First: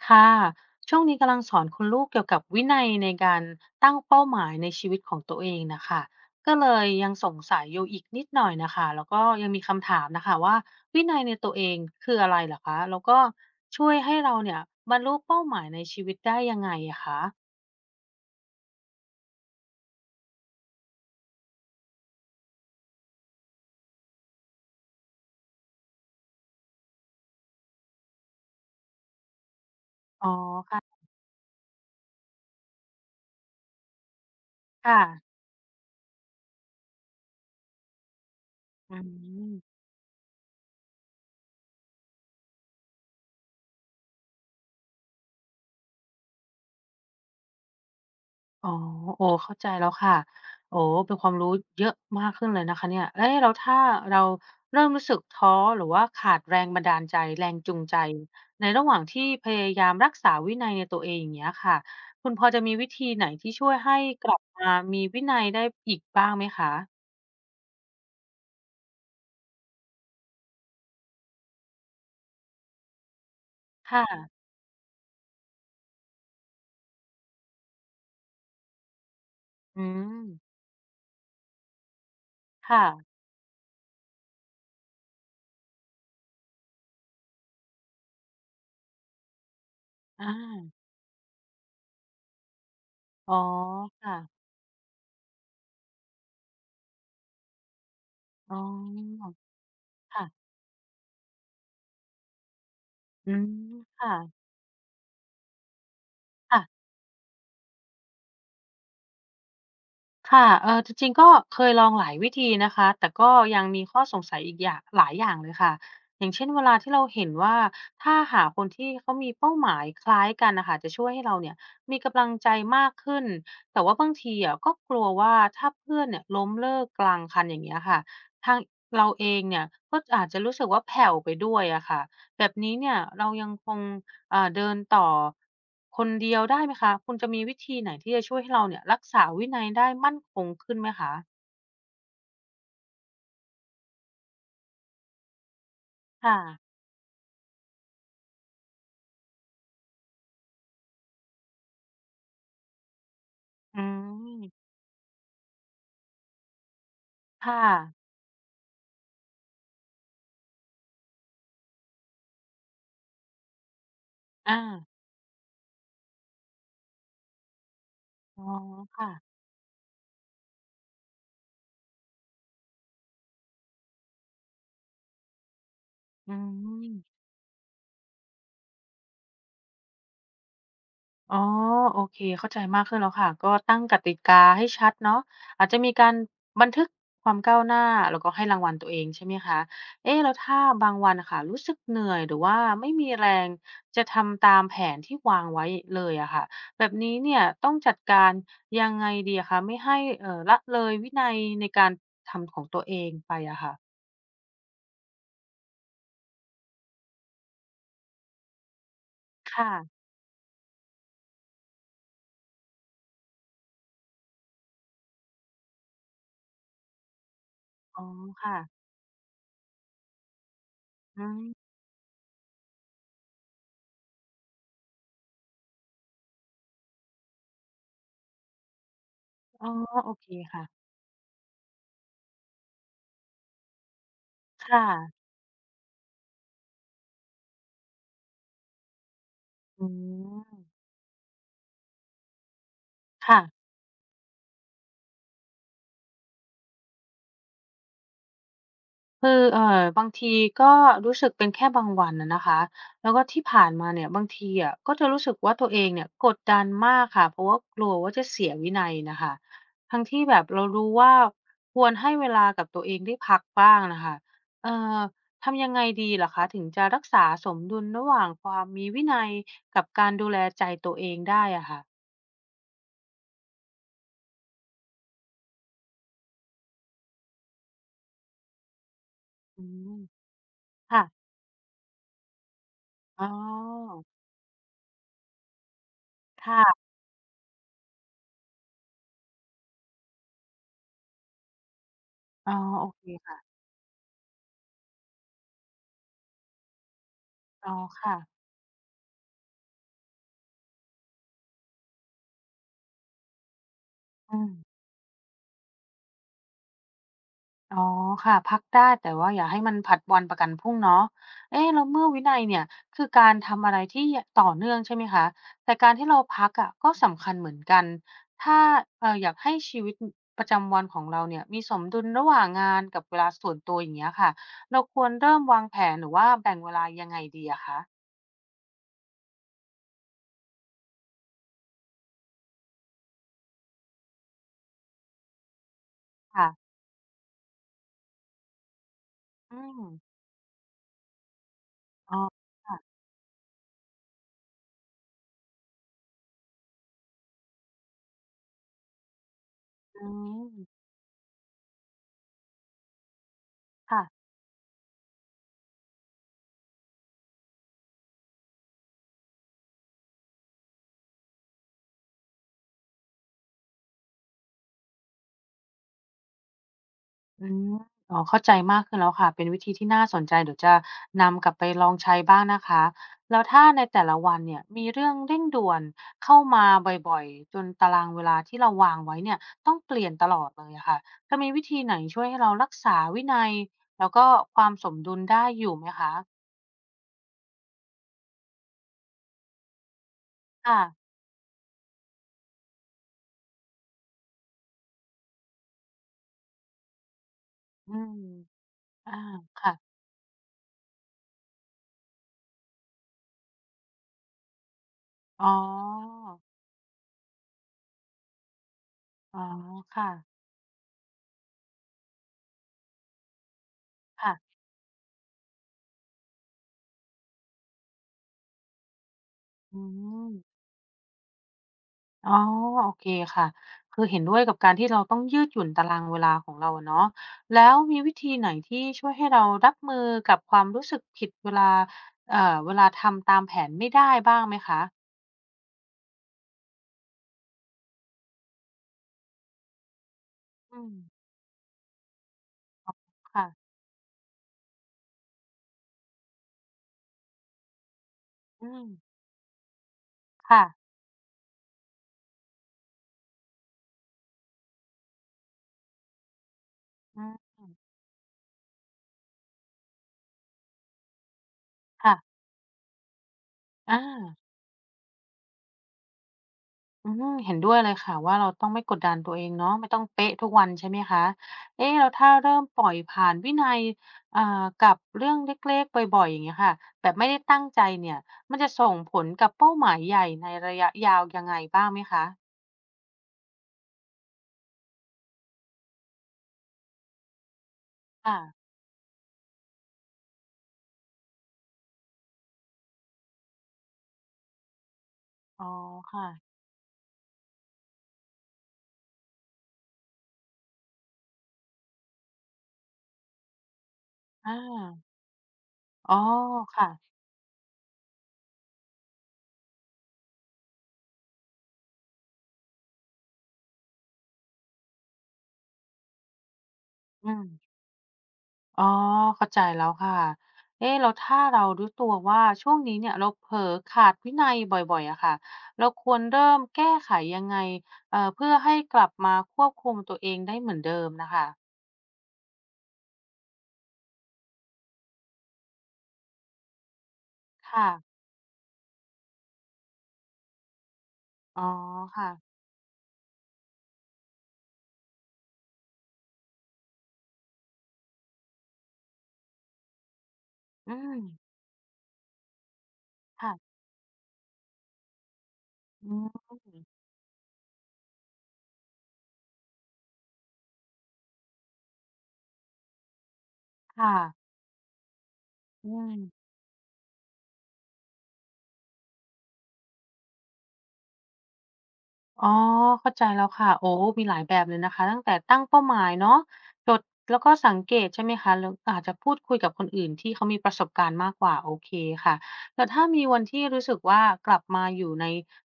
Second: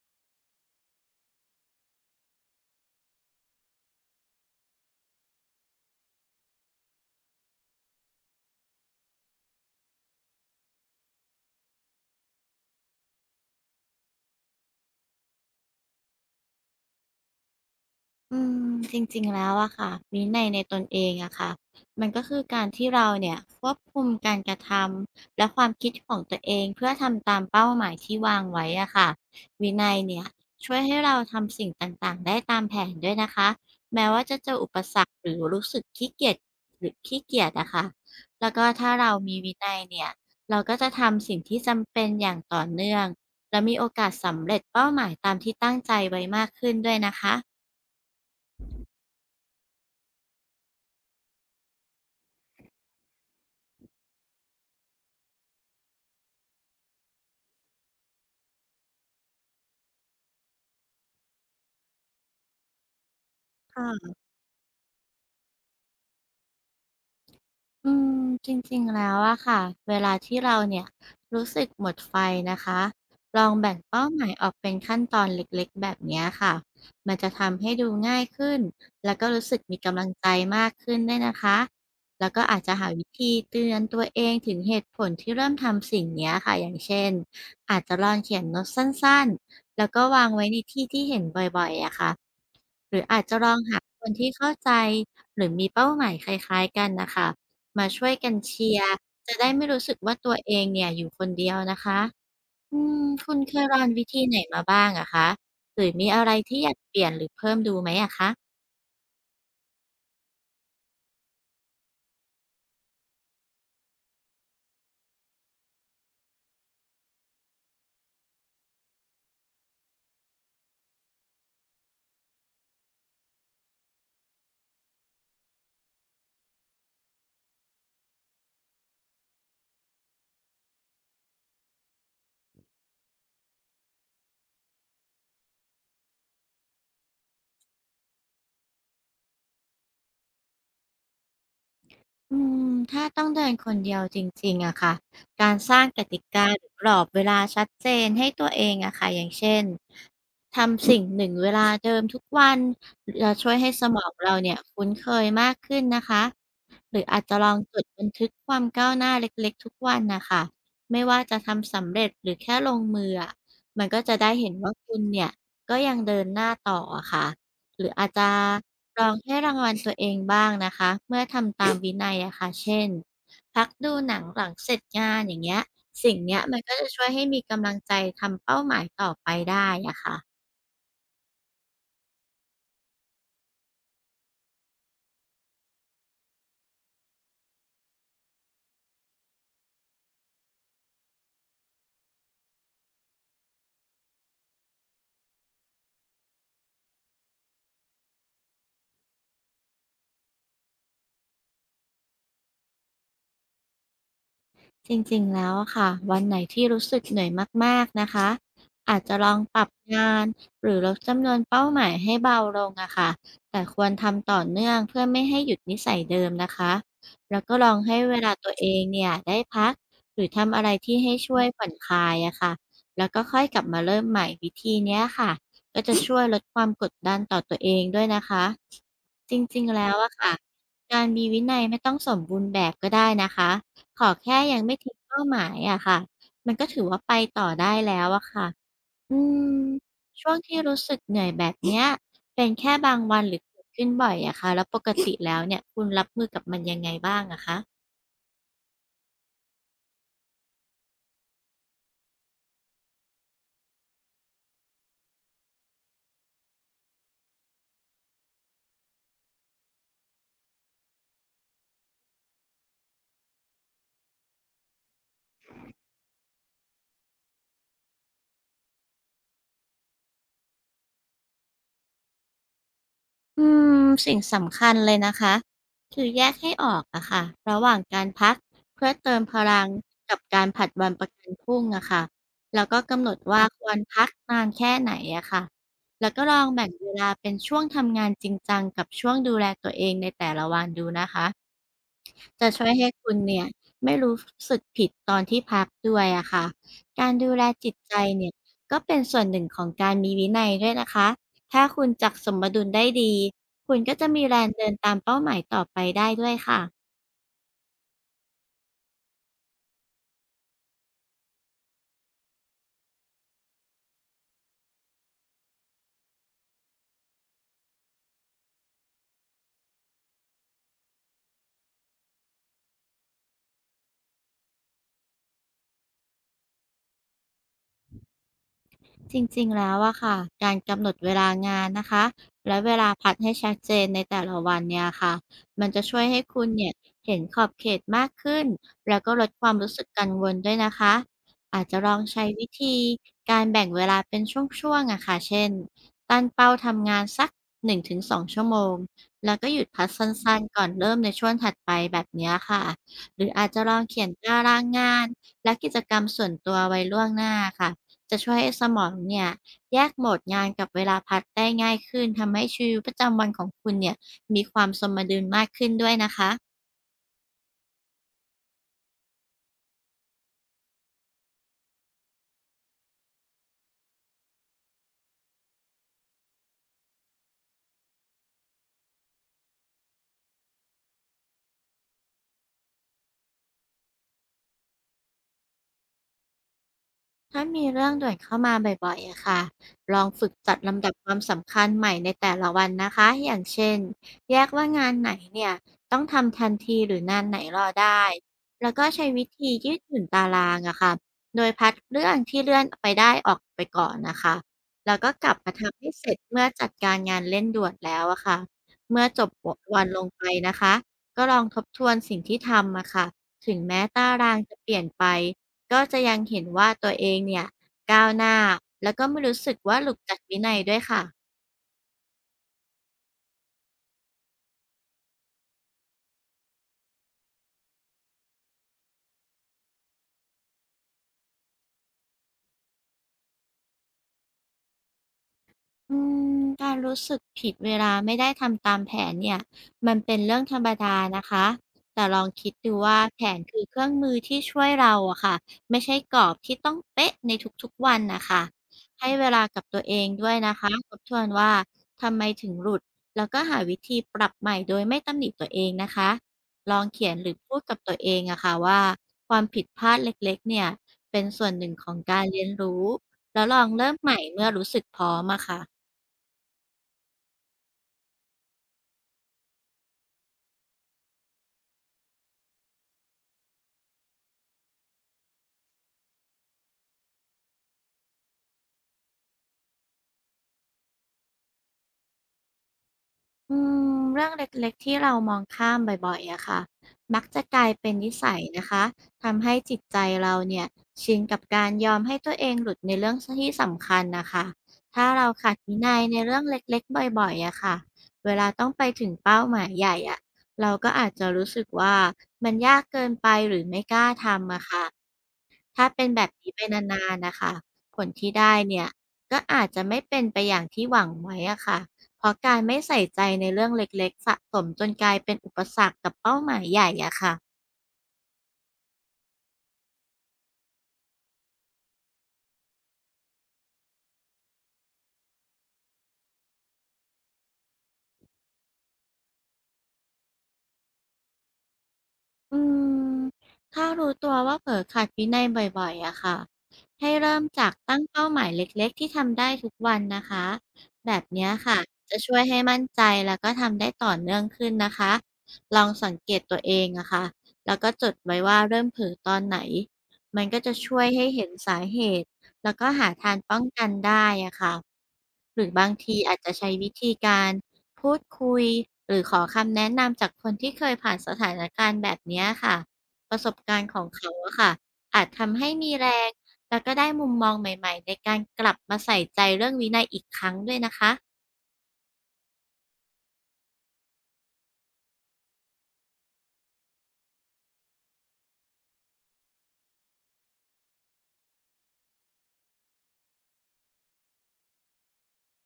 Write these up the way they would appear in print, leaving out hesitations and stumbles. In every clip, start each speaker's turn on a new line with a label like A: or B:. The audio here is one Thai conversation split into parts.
A: ค่ะช่วงนี้กำลังสอนคุณลูกเกี่ยวกับวินัยในการตั้งเป้าหมายในชีวิตของตัวเองนะคะก็เลยยังสงสัยอยู่อีกนิดหน่อยนะคะแล้วก็ยังมีคำถามนะคะว่าวินัยในตัวเองคืออะไรเหรอคะแล้วก็ช่วยให้เราเนี่ยบรรลุเป้าหมายในชีวิตได้ยังไงอะคะ
B: อืมจริงๆแล้วอะค่ะวินัยในตนเองอะค่ะมันก็คือการที่เราเนี่ยควบคุมการกระทำและความคิดของตัวเองเพื่อทำตามเป้าหมายที่วางไว้อะค่ะวินัยเนี่
A: อ๋
B: ย
A: อ
B: ช่วย
A: ค่ะ
B: ให้เราทำสิ่งต่างๆได้ตามแผนด้วยนะคะแม้ว่าจะเจออุปสรรคห
A: ค่ะ
B: รือรู้สึกขี้เกียจหรือขี้เกียจอะค่ะแล้วก็ถ้า
A: อื
B: เรามีวินั
A: ม
B: ยเนี่ยเราก็จะทำสิ่งที่จำเป็นอย่างต่อเนื่องและมีโอกาสสำเร็จเป้าหมายตามที่ตั้งใจไว้มากขึ้นด้วยนะคะ
A: อ๋อโอ้เข้าใจแล้วค่ะโอ้เป็นความรู้เยอะมากขึ้นเลยนะคะเนี่ยเอ๊ะแล้วถ้าเราเริ่มรู้สึกท้อหรือว่าขาดแรงบันดาลใจแรงจูงใจในระหว่างที่พยายามรักษาวินัยในตัวเองอย่างเงี้ยค่ะคุณพอจะมีวิธีไหนที่ช่วยให้
B: ค่ะ
A: กลับมามีวินัยได้อีกบ้างไหมคะ
B: อืมจริงๆ แล้วอะค่ะเวลาที่เราเนี่ยรู้สึกหมดไฟนะคะลองแบ่ง
A: ค
B: เป้าหมาย
A: ่ะ
B: ออกเป็นขั้นตอนเล็กๆแบบเนี้ยค่ะมันจะทำให้ดูง่ายขึ้นแล้วก็รู้สึกมี
A: อื
B: กำลังใจ
A: ม
B: มากขึ้นด้วยนะคะแล้วก็อาจจะ
A: ค่ะ
B: หาวิธีเตือนตัวเองถึงเหตุผลที่เริ่มทำสิ่งเนี้ยค่ะอย่างเช่นอาจจะลองเขียนโน้ตสั้นๆแล้วก็วาง
A: อา
B: ไว้ในที่ที่เห็นบ่อยๆอะค่ะ หรืออาจ
A: อ๋อ
B: จะลองหาคน
A: ค่ะ
B: ที่เข้าใจหรือมีเป้าหมายคล้ายๆกันน่ะค่ะมาช่วยกัน
A: อ๋
B: เชียร์
A: อ
B: จะได้ไม่รู้สึกว่าตัว
A: ค่ะ
B: เองเนี่ยอยู่คนเดียวนะคะอืม
A: อื
B: คุณ
A: ม
B: เคยลองวิ
A: ค่
B: ธีไหนมาบ้างอะคะหรือมีอะไร
A: ะ
B: ที่อยากเปลี่ยนหรือเพิ่มดูไหมอะคะ
A: ค่ะจริงๆก็เคยลองหลายวิธีนะคะแต่ก็ยังมีข้อสงสัยอีกอย่างหลายอย่างเลยค่ะอย่างเช่นเวลาที่เราเห็นว่าถ้าหาคนที่เขามีเป้าหมายคล้ายกันนะค่ะจะช่วยให้เราเนี่ยมีกำลังใจมากขึ้น แต่ว่าบางทีอะก็กลัวว่าถ้าเพื่อนเนี่ยล้มเลิกกลางคันอย่างเงี้ยค่ะทางเราเองเนี่ยก็อาจจะรู้สึกว่าแผ่วไปด้วยอะค่ะแบบนี้เนี่ยเรายังคง เดินต่อคนเดียวได้ไหมคะ คุณจะมีวิธีไหนที่จะช่วยให้เราเนี่ยรักษาวินัยได้มั่นคงขึ้นไหมคะ
B: อืมถ้าต้องเดินคนเดียวจริงๆอะค่ะการสร้างกติ
A: ค่ะ
B: กาหรือกรอบเวลาชัดเจนให้ตัวเองอะค่ะอย่างเช่นทำสิ่งหนึ่งเวลาเดิมทุกวันจะช่วยให้
A: อื
B: สมองเราเนี่ย
A: ม
B: คุ้นเคยมากขึ้นนะคะหรืออาจจะลอง
A: ค่ะ
B: จดบันทึกความก้าวหน้าเล็กๆทุกวันน่ะค่ะไม่ว่าจะทำสำเร็จหรือแค่ลงมืออะมันก็จะได้เห็น
A: อา
B: ว่าคุณเนี่ยก็ยังเดินหน้าต่ออะค่ะ หรืออาจจะ
A: อ๋อ
B: ล
A: ค่ะ
B: องให้รางวัลตัวเองบ้างนะคะเมื่อทำตามวินัยอะค่ะเช่นพักดูหนังหลังเสร็จงานอย่างเงี้ยสิ่ง
A: อื
B: เนี้ยมันก็จะช่วย
A: ม
B: ให้มีกำลังใจทำเป้าหมายต่อไปได้อะค่ะ
A: อ๋อโอเคเข้าใจมากขึ้นแล้วค่ะก็ตั้งกติกาให้ชัดเนาะอาจจะมีการบันทึกความก้าวหน้าแล้วก็ให้รางวัลตัวเองใช่ไหมคะเอ๊ะแล้วถ้าบางวันค่ะรู้สึกเหนื่อยหรือว่าไม่มีแรงจะทำตามแผนที่วางไว้เลยอะค่ะแบบนี้เนี่ยต้องจัดการยังไงดีอะคะไม่ให้ละเลยวินัยในการทำของตัวเองไปอะค่ะ
B: จริงๆ แล้วอะค่ะวันไหนที่รู้สึกเหนื่อยมากๆนะคะอาจจะลอง
A: ค
B: ปรับ
A: ่ะ
B: งานหรือลดจำนวนเป้าหมายให้เบาลงอะค่ะแต่ควรทำต่อเนื่องเพื่อไม่ให้หยุดนิสัยเดิมนะคะแล้วก็ลองให้
A: อ๋อ
B: เวลาตัว
A: ค่ะ
B: เองเนี่ยได้พักหรือทำอะไรที่ให้
A: อื
B: ช่วยผ่อ
A: ม
B: นคลายอะค่ะแล้วก็ค่อยกลับมาเริ่มใหม่วิธีเนี้ยค่ะก็จะช่วยลดความกดดันต่อตัวเองด้วยนะคะจริง
A: อ๋อ
B: ๆแล้ว
A: โอ
B: อะ
A: เค
B: ค่ะ
A: ค่ะ
B: การมีวินัยไม่ต้องสมบูรณ์แบบก็ได้นะคะ ขอแค่ยัง
A: ค
B: ไม่ทิ้ง
A: ่ะ
B: เป้าหมายอะค่ะมันก็ถือว่าไปต่อได้แล้วอะค่ะอืม
A: อื
B: ช่วงที่
A: ม
B: รู้สึกเหนื่อยแบบเนี้ยเป็นแค่บางวันหรือเกิ
A: ค่ะ
B: ดขึ้นบ่อยอะค่ะแล้วปกติแล้วเนี่ยคุณรับมือกับมันยังไงบ้างอะคะ
A: คือบางทีก็รู้สึกเป็นแค่บางวันนะคะแล้วก็ที่ผ่านมาเนี่ยบางทีอะก็จะรู้สึกว่าตัวเองเนี่ยกดดันมากค่ะเพราะว่ากลัวว่าจะเสียวินัยนะคะทั้งที่แบบเรารู้ว่าควรให้เวลากับตัวเองได้พักบ้างนะคะเอ่อทำยังไงดีหรอคะถึงจะรักษาสมดุลระหว่างความมีวินัยกับการดูแลใจตัวเองได้อะค่ะ
B: อืมสิ่งสำคัญเลยนะคะคือแยกให้ออกอะค่ะระหว่างการพักเพื่อเติมพ
A: อื
B: ลัง
A: ม
B: กับการผลัดวัน
A: ค่ะ
B: ประกันพรุ่งอะค่ะแล้วก็กำหนด
A: อ๋อ
B: ว่าควรพักนานแค่ไหนอะค่ะแล้วก็ลองแบ่ง
A: ค่ะ
B: เวลาเป็นช่วงทำงานจริงจังกับช่วงดูแลตัวเองในแต่ละวันดูนะคะ จะ
A: อ๋อ
B: ช่วย
A: โอ
B: ให้
A: เค
B: คุณเนี่ย
A: ค่ะ
B: ไม่รู้สึกผิดตอนที่พักด้วยอะค่ะ การดูแลจิ
A: อ๋อ
B: ตใจ
A: ค่ะ
B: เนี่ยก็เป็นส่วนหนึ่งของการมีวินัยด้วยนะคะ ถ้าคุณจักสมดุลได้ดี คุณก็จะมีแร
A: อื
B: ง
A: ม
B: เดินตามเป้าหมายต่อไปได้ด้วยค่ะ
A: อ๋อค่ะพักได้แต่ว่าอย่าให้มันผัดวันประกันพรุ่งเนาะเอ๊ะแล้วเมื่อวินัยเนี่ยคือการทำอะไรที่ต่อเนื่องใช่ไหมคะแต่การที่เราพักอะก็สำคัญเหมือนกันถ้าอยากให้ชีวิตประจำวันของเราเนี่ยมีสมดุลระหว่างงานกับเวลาส่วนตัวอย่างเงี้ยค่ะเราควรเริ่มวางแผนหรือว่าแบ่งเวลายังไงดีอะคะ
B: จริงๆ แล้วอะค่ะ การกำหนดเวลางานนะคะ และเวลาพักให้ชัดเจนในแต่ละวันเนี่ยค่ะ มันจะช่วยให้คุ
A: ค่ะ
B: ณเนี่ยเห็นขอบเขตมากขึ้น แล้วก็ลดความ
A: อื
B: รู้
A: ม
B: สึกกังวลด้วยนะคะ อาจจะลอง
A: อ๋อ
B: ใช้วิ
A: ค่ะ
B: ธีการแบ่งเวลาเป็นช่วงๆ อะค่ะ เช่น ตั้งเป้าทำงานสัก1-2ชั่วโมง แล้วก็หยุดพักสั
A: อื
B: ้น
A: ม
B: ๆ ก่อนเริ่มในช่วงถัดไปแบบเนี้ยค่ะหรืออาจจะลองเขียน
A: ค่ะ
B: ตารางงานและกิจกรรมส่วนตัวไว้ล่วงหน้าค่ะ จะช่วยให้สมองเนี่ยแยกโหมดงานกับเวลาพักได้ง่ายขึ้นทำให้ชีวิตประจำวันของคุณเนี่ยมีความสมดุลมากขึ้นด้วยนะคะ
A: อืมอ๋อเข้าใจมากขึ้นแล้วค่ะ เป็นวิธีที่น่าสนใจเดี๋ยวจะนำกลับไปลองใช้บ้างนะคะ แล้วถ้าในแต่ละวันเนี่ยมีเรื่องเร่งด่วนเข้ามาบ่อยๆจนตารางเวลาที่เราวางไว้เนี่ยต้องเปลี่ยนตลอดเลยอะค่ะจะมีวิธีไหนช่วยให้เรารักษาวินัยแล้วก็ความสมดุลได้อยู่ไหมคะ
B: ถ้ามีเรื่องด่วนเข้ามาบ่อยๆอะค่ะลองฝึกจัด
A: ค่ะ
B: ลำดับความสำคัญใหม่ในแต่ละวันนะคะอย่างเช่น แยกว่างานไหนเนี่ยต้องทำทันทีหรืองานไหนรอ
A: อื
B: ได้
A: ม
B: แล้วก็ใช้
A: อา
B: วิธี
A: ค่ะ
B: ยืดหยุ่นตารางอะค่ะโดยพัดเรื่องที่เลื่อนไปได้ออกไปก่อนนะคะ แล้วก็กลับ
A: อ๋
B: มาทำให้เสร็จ
A: อ
B: เมื่อจัดการงานเร่งด่วนแล้วอะค่ะเมื่อจบ
A: อ๋อ
B: วันลง
A: ค่ะ
B: ไปนะคะ ก็ลองทบทวนสิ่งที่ทำอะค่ะถึงแม้ตาราง
A: ค่ะ
B: จะเปลี่ยนไป ก็จะยังเห็นว่าตัวเองเนี่ยก้าวหน้าแล้วก็ไม่รู้สึกว่า
A: อื
B: หลุดจาก
A: ม
B: วินัยด้วยค่ะ
A: อ๋อโอเคค่ะคือเห็นด้วยกับการที่เราต้องยืดหยุ่นตารางเวลาของเราอะเนาะแล้วมีวิธีไหนที่ช่วยให้เรารับมือกับความรู้สึกผิดเวลาเอ่อเวลาทำตามแผนไม่ได้บ้างไหมคะ
B: อืมการรู้สึกผิดเวลาไม่ได้ทำตามแผนเนี่ยมันเป็นเรื่องธรรม
A: อืม
B: ดานะคะแต่ลองคิดดูว่าแผน
A: ค่ะ
B: คือเครื่องมือที่ช่วยเราอะค่ะไม่ใช่กรอบที่ต้องเป๊ะในทุกๆวันนะคะ
A: อืม
B: ให้เวลากับตัวเองด้วยนะ
A: ค่ะ
B: คะทบทวนว่าทำไมถึงหลุดแล้วก็หาวิธีปรับใหม่โดยไม่ตำหนิตัวเองนะคะลองเขียน
A: อื
B: หรือ
A: ม
B: พูดกับตัวเองอะค่ะว่าความผิดพลาดเล็กๆเนี่ยเป็นส่วนหนึ่งของ
A: ค่ะ
B: การเรียนรู้แล้วลอง
A: อ
B: เริ่มใหม่
A: ่า
B: เมื่อรู้สึกพร้อมอะค่ะ
A: อืมเห็นด้วยเลยค่ะว่าเราต้องไม่กดดันตัวเองเนาะไม่ต้องเป๊ะทุกวันใช่ไหมคะ เอ๊ะเราถ้าเริ่มปล่อยผ่านวินัยอ่ากับเรื่องเล็กๆบ่อยๆอย่างเงี้ยค่ะแบบไม่ได้ตั้งใจเนี่ยมันจะส่งผลกับเป้าหมายใหญ่ในระยะยาวยังไงบ้างไหมคะ
B: อืมเรื่องเล็กๆที่เรามองข้ามบ่อยๆอะค่ะมักจะกลายเป็นนิสัย
A: ค่ะ
B: นะคะทำให้จิตใจเราเนี่ยชินกับการยอมให้ตัวเองหลุดในเรื่องสที่สำคัญน่ะค่ะถ้าเราขาด
A: อ๋อ
B: วินัยใน
A: ค่ะ
B: เรื่องเล็กๆบ่อยๆอะค่ะเวลาต้องไปถึงเป้าหมายใหญ่อะเราก็อาจจะรู้สึกว่ามันยากเกินไปหรือไม่กล้าทำ
A: อา
B: อะค่ะ ถ้าเป็น
A: อ๋อ
B: แบบนี้ไป
A: ค่ะ
B: นานๆนะคะผลที่ได้เนี่ยก็อาจจะไม่เป็นไปอย่างที่หวังไว้อะค่ะเพราะการไม่ใส่ใจในเรื่องเล็กๆสะสมจนกลายเป็นอุปสรรคกับเป้าหมายใหญ่อะ
A: อื
B: ค่ะ
A: ม อ๋อเข้าใจแล้วค่ะ เอ๊ะแล้วถ้าเรารู้ตัวว่าช่วงนี้เนี่ยเราเผลอขาดวินัยบ่อยๆอะค่ะ เราควรเริ่มแก้ไขยังไงเพื่อให้กลับมาควบคุมตัวเองได้เหมือนเดิมนะคะ
B: อืมถ้ารู้ตัวว่าเผลอขัดวินัยบ่อยๆอะค่ะให้เริ่มจาก
A: ค่ะ
B: ตั้งเป้าหมายเล็กๆที่ทำได้ทุกวันนะคะแบบเนี้ย
A: อ๋อ
B: ค่ะจะช่วย
A: ค่ะ
B: ให้มั่นใจแล้วก็ทำได้ต่อเนื่องขึ้นนะคะลองสังเกตตัวเองอะค่ะแล้วก็จดไว้ว่าเริ่มเผลอตอนไหนมันก็จะ
A: อื
B: ช่วย
A: ม
B: ให้เห็นสาเหตุแล้วก็หาทางป้อง
A: ค่ะ
B: กันได้อะค่ะหรือบาง
A: อื
B: ทีอาจ
A: ม
B: จะใช้วิธีการ พูดคุยหรือขอคำแนะนำจากคนที่เคยผ่านสถานการณ์แบบเนี้ยค่ะประสบการณ์ของ
A: ค่ะ
B: เขาอะค่ะอาจทำให้
A: อื
B: มีแร
A: ม
B: งแล้วก็ได้มุมมองใหม่ๆในการกลับมาใส่ใจเรื่องวินัยอีกครั้งด้วยนะคะ
A: อ๋อเข้าใจแล้วค่ะโอ้มีหลายแบบเลยนะคะตั้งแต่ตั้งเป้าหมายเนาะจดแล้วก็สังเกตใช่ไหมคะแล้วอาจจะพูดคุยกับคนอื่นที่เขามีประสบการณ์มากกว่าโอเคค่ะแต่ถ้ามีวันที่รู้สึกว่ากลับมาอยู่ใน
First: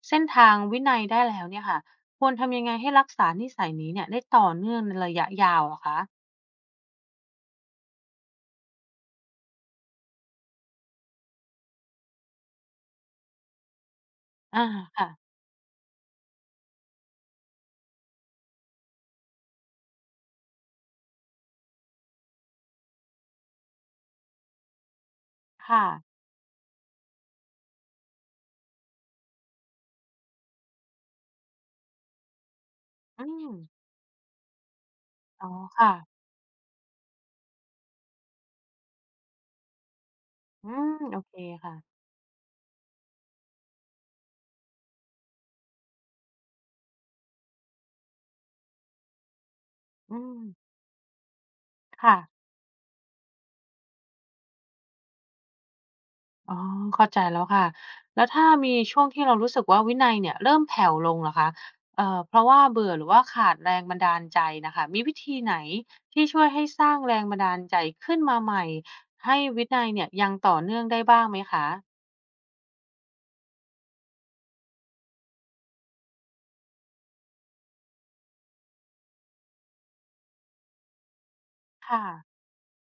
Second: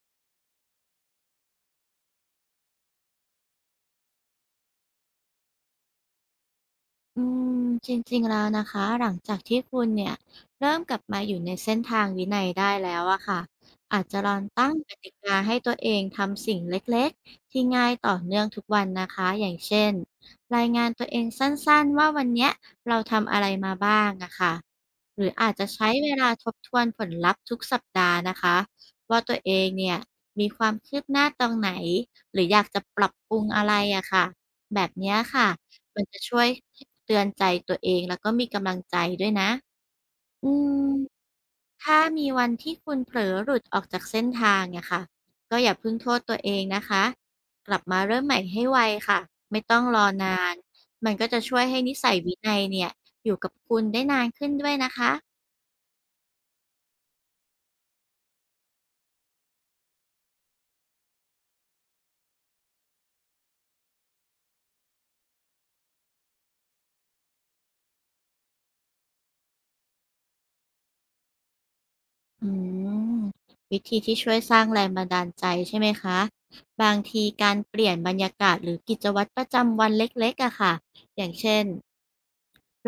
A: เส้นทางวินัยได้แล้วเนี่ยค่ะควรทำยังไงให้รักษานิสัยนี้เนี่ยได้ต่อเนื่องในระยะยาวเหรอคะ
B: อืมจริงๆแล้วนะคะหลังจากที่คุณเนี่ยเริ่มกลับมาอยู่ในเส้นทางวินัยได้แล้วอะค่ะอาจจะลอง
A: อา
B: ตั้งกติ
A: ค่ะ
B: กาให้ตัวเองทำสิ่งเล็กๆที่ง่ายต่อเนื่องทุกวันนะคะอย่างเช่นรายงานตัวเองสั้นๆว่าวันเนี้ยเราทำอะไรมาบ้างอะค่ะหรืออาจจะ
A: ค่ะ
B: ใช้เวลาทบทวนผลลัพธ์ทุกสัปดาห์นะคะว่าตัวเองเนี่ยมีความคืบหน้าตรงไหนหรืออยากจะปรับ
A: อื
B: ปรุง
A: ม
B: อะไรอะค่ะแบบเนี้ย
A: อ๋
B: ค่ะ
A: อ
B: มัน
A: ค่ะ
B: จะช่วยเตือนใจตัวเองแล้วก็มีกำลังใจด้วยนะอื
A: อืม
B: ม
A: โอเคค่ะ
B: ถ้ามีวันที่คุณเผลอหลุดออกจากเส้นทางเนี่ยค่ะก็อย่าเพิ่งโทษตัวเองนะคะ กลับมาเริ่มใหม่ให้ไวค่ะ ไม่ต้องรอ
A: อืม
B: นานมันก็จะช่วยให้นิสั
A: ค่ะ
B: ยวินัยเนี่ยอยู่กับคุณได้นานขึ้นด้วยนะคะ
A: อ๋อเข้าใจแล้วค่ะแล้วถ้ามีช่วงที่เรารู้สึกว่าวินัยเนี่ยเริ่มแผ่วลงเหระคะเพราะว่าเบื่อหรือว่าขาดแรงบันดาลใจนะคะมีวิธีไหนที่ช่วยให้สร้างแรงบันดาลใจขึ้นมาใหม่ให้วินัยเนี่ยยังต่อเนื่องได้บ้างไหมคะ
B: อืมวิธีที่ช่วยสร้างแรงบันดาลใจใช่ไหมคะบางทีการเปลี่ยนบรรยากาศหรือกิจวัตรประจำวันเล็กๆอะค่ะอย่างเช่น
A: ค่ะ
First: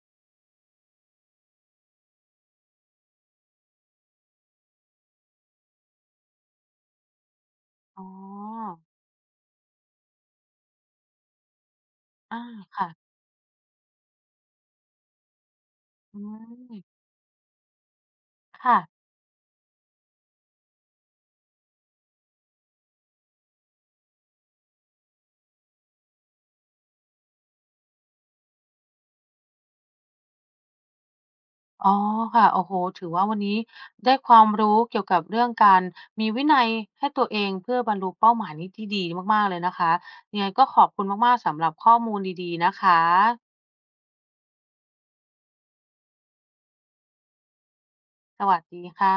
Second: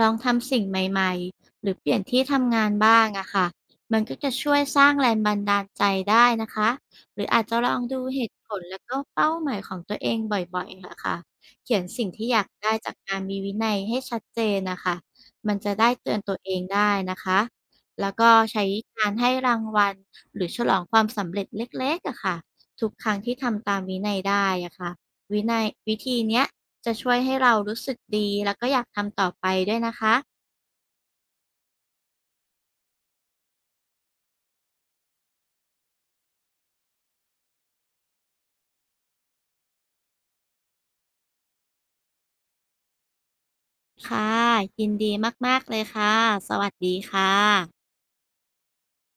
B: ลองทำสิ่งใหม่ๆหรือเปลี่ยนที่ทำงานบ้างอะค่ะมันก็จะช่วยสร้างแรงบันดาลใจได้นะคะหรืออาจจะลองดู
A: อ๋อ
B: เหตุผลแล้วก็เป้าหมายของตัวเองบ่อยๆค่ะเขียนสิ่งที่อ
A: อา
B: ยากได้
A: ค่ะ
B: จากงานมีวินัยให้ชัดเจนนะคะมันจะได้เตือ
A: อื
B: นตัวเองได้
A: ม
B: นะคะแล้วก็ใช้
A: ค่ะ
B: การให้รางวัลหรือฉลองความสำเร็จเล็กๆอะค่ะทุกครั้งที่ทำตามวินัยได้อะค่ะวินัยวิธีเนี้ย จะช่วยให้เรารู้สึกดีแล้วก็อยากทำต่อไปด้วยนะคะ
A: อ๋อค่ะโอ้โหถือว่าวันนี้ได้ความรู้เกี่ยวกับเรื่องการมีวินัยให้ตัวเองเพื่อบรรลุเป้าหมายนี้ที่ดีมากๆเลยนะคะยังไงก็ขอบคุณมากๆสำหรับข้อมูลดีๆนะคะ
B: ค่ะยินดีมากๆเลยค่ะ สวัสดีค่ะ
A: สวัสดีค่ะ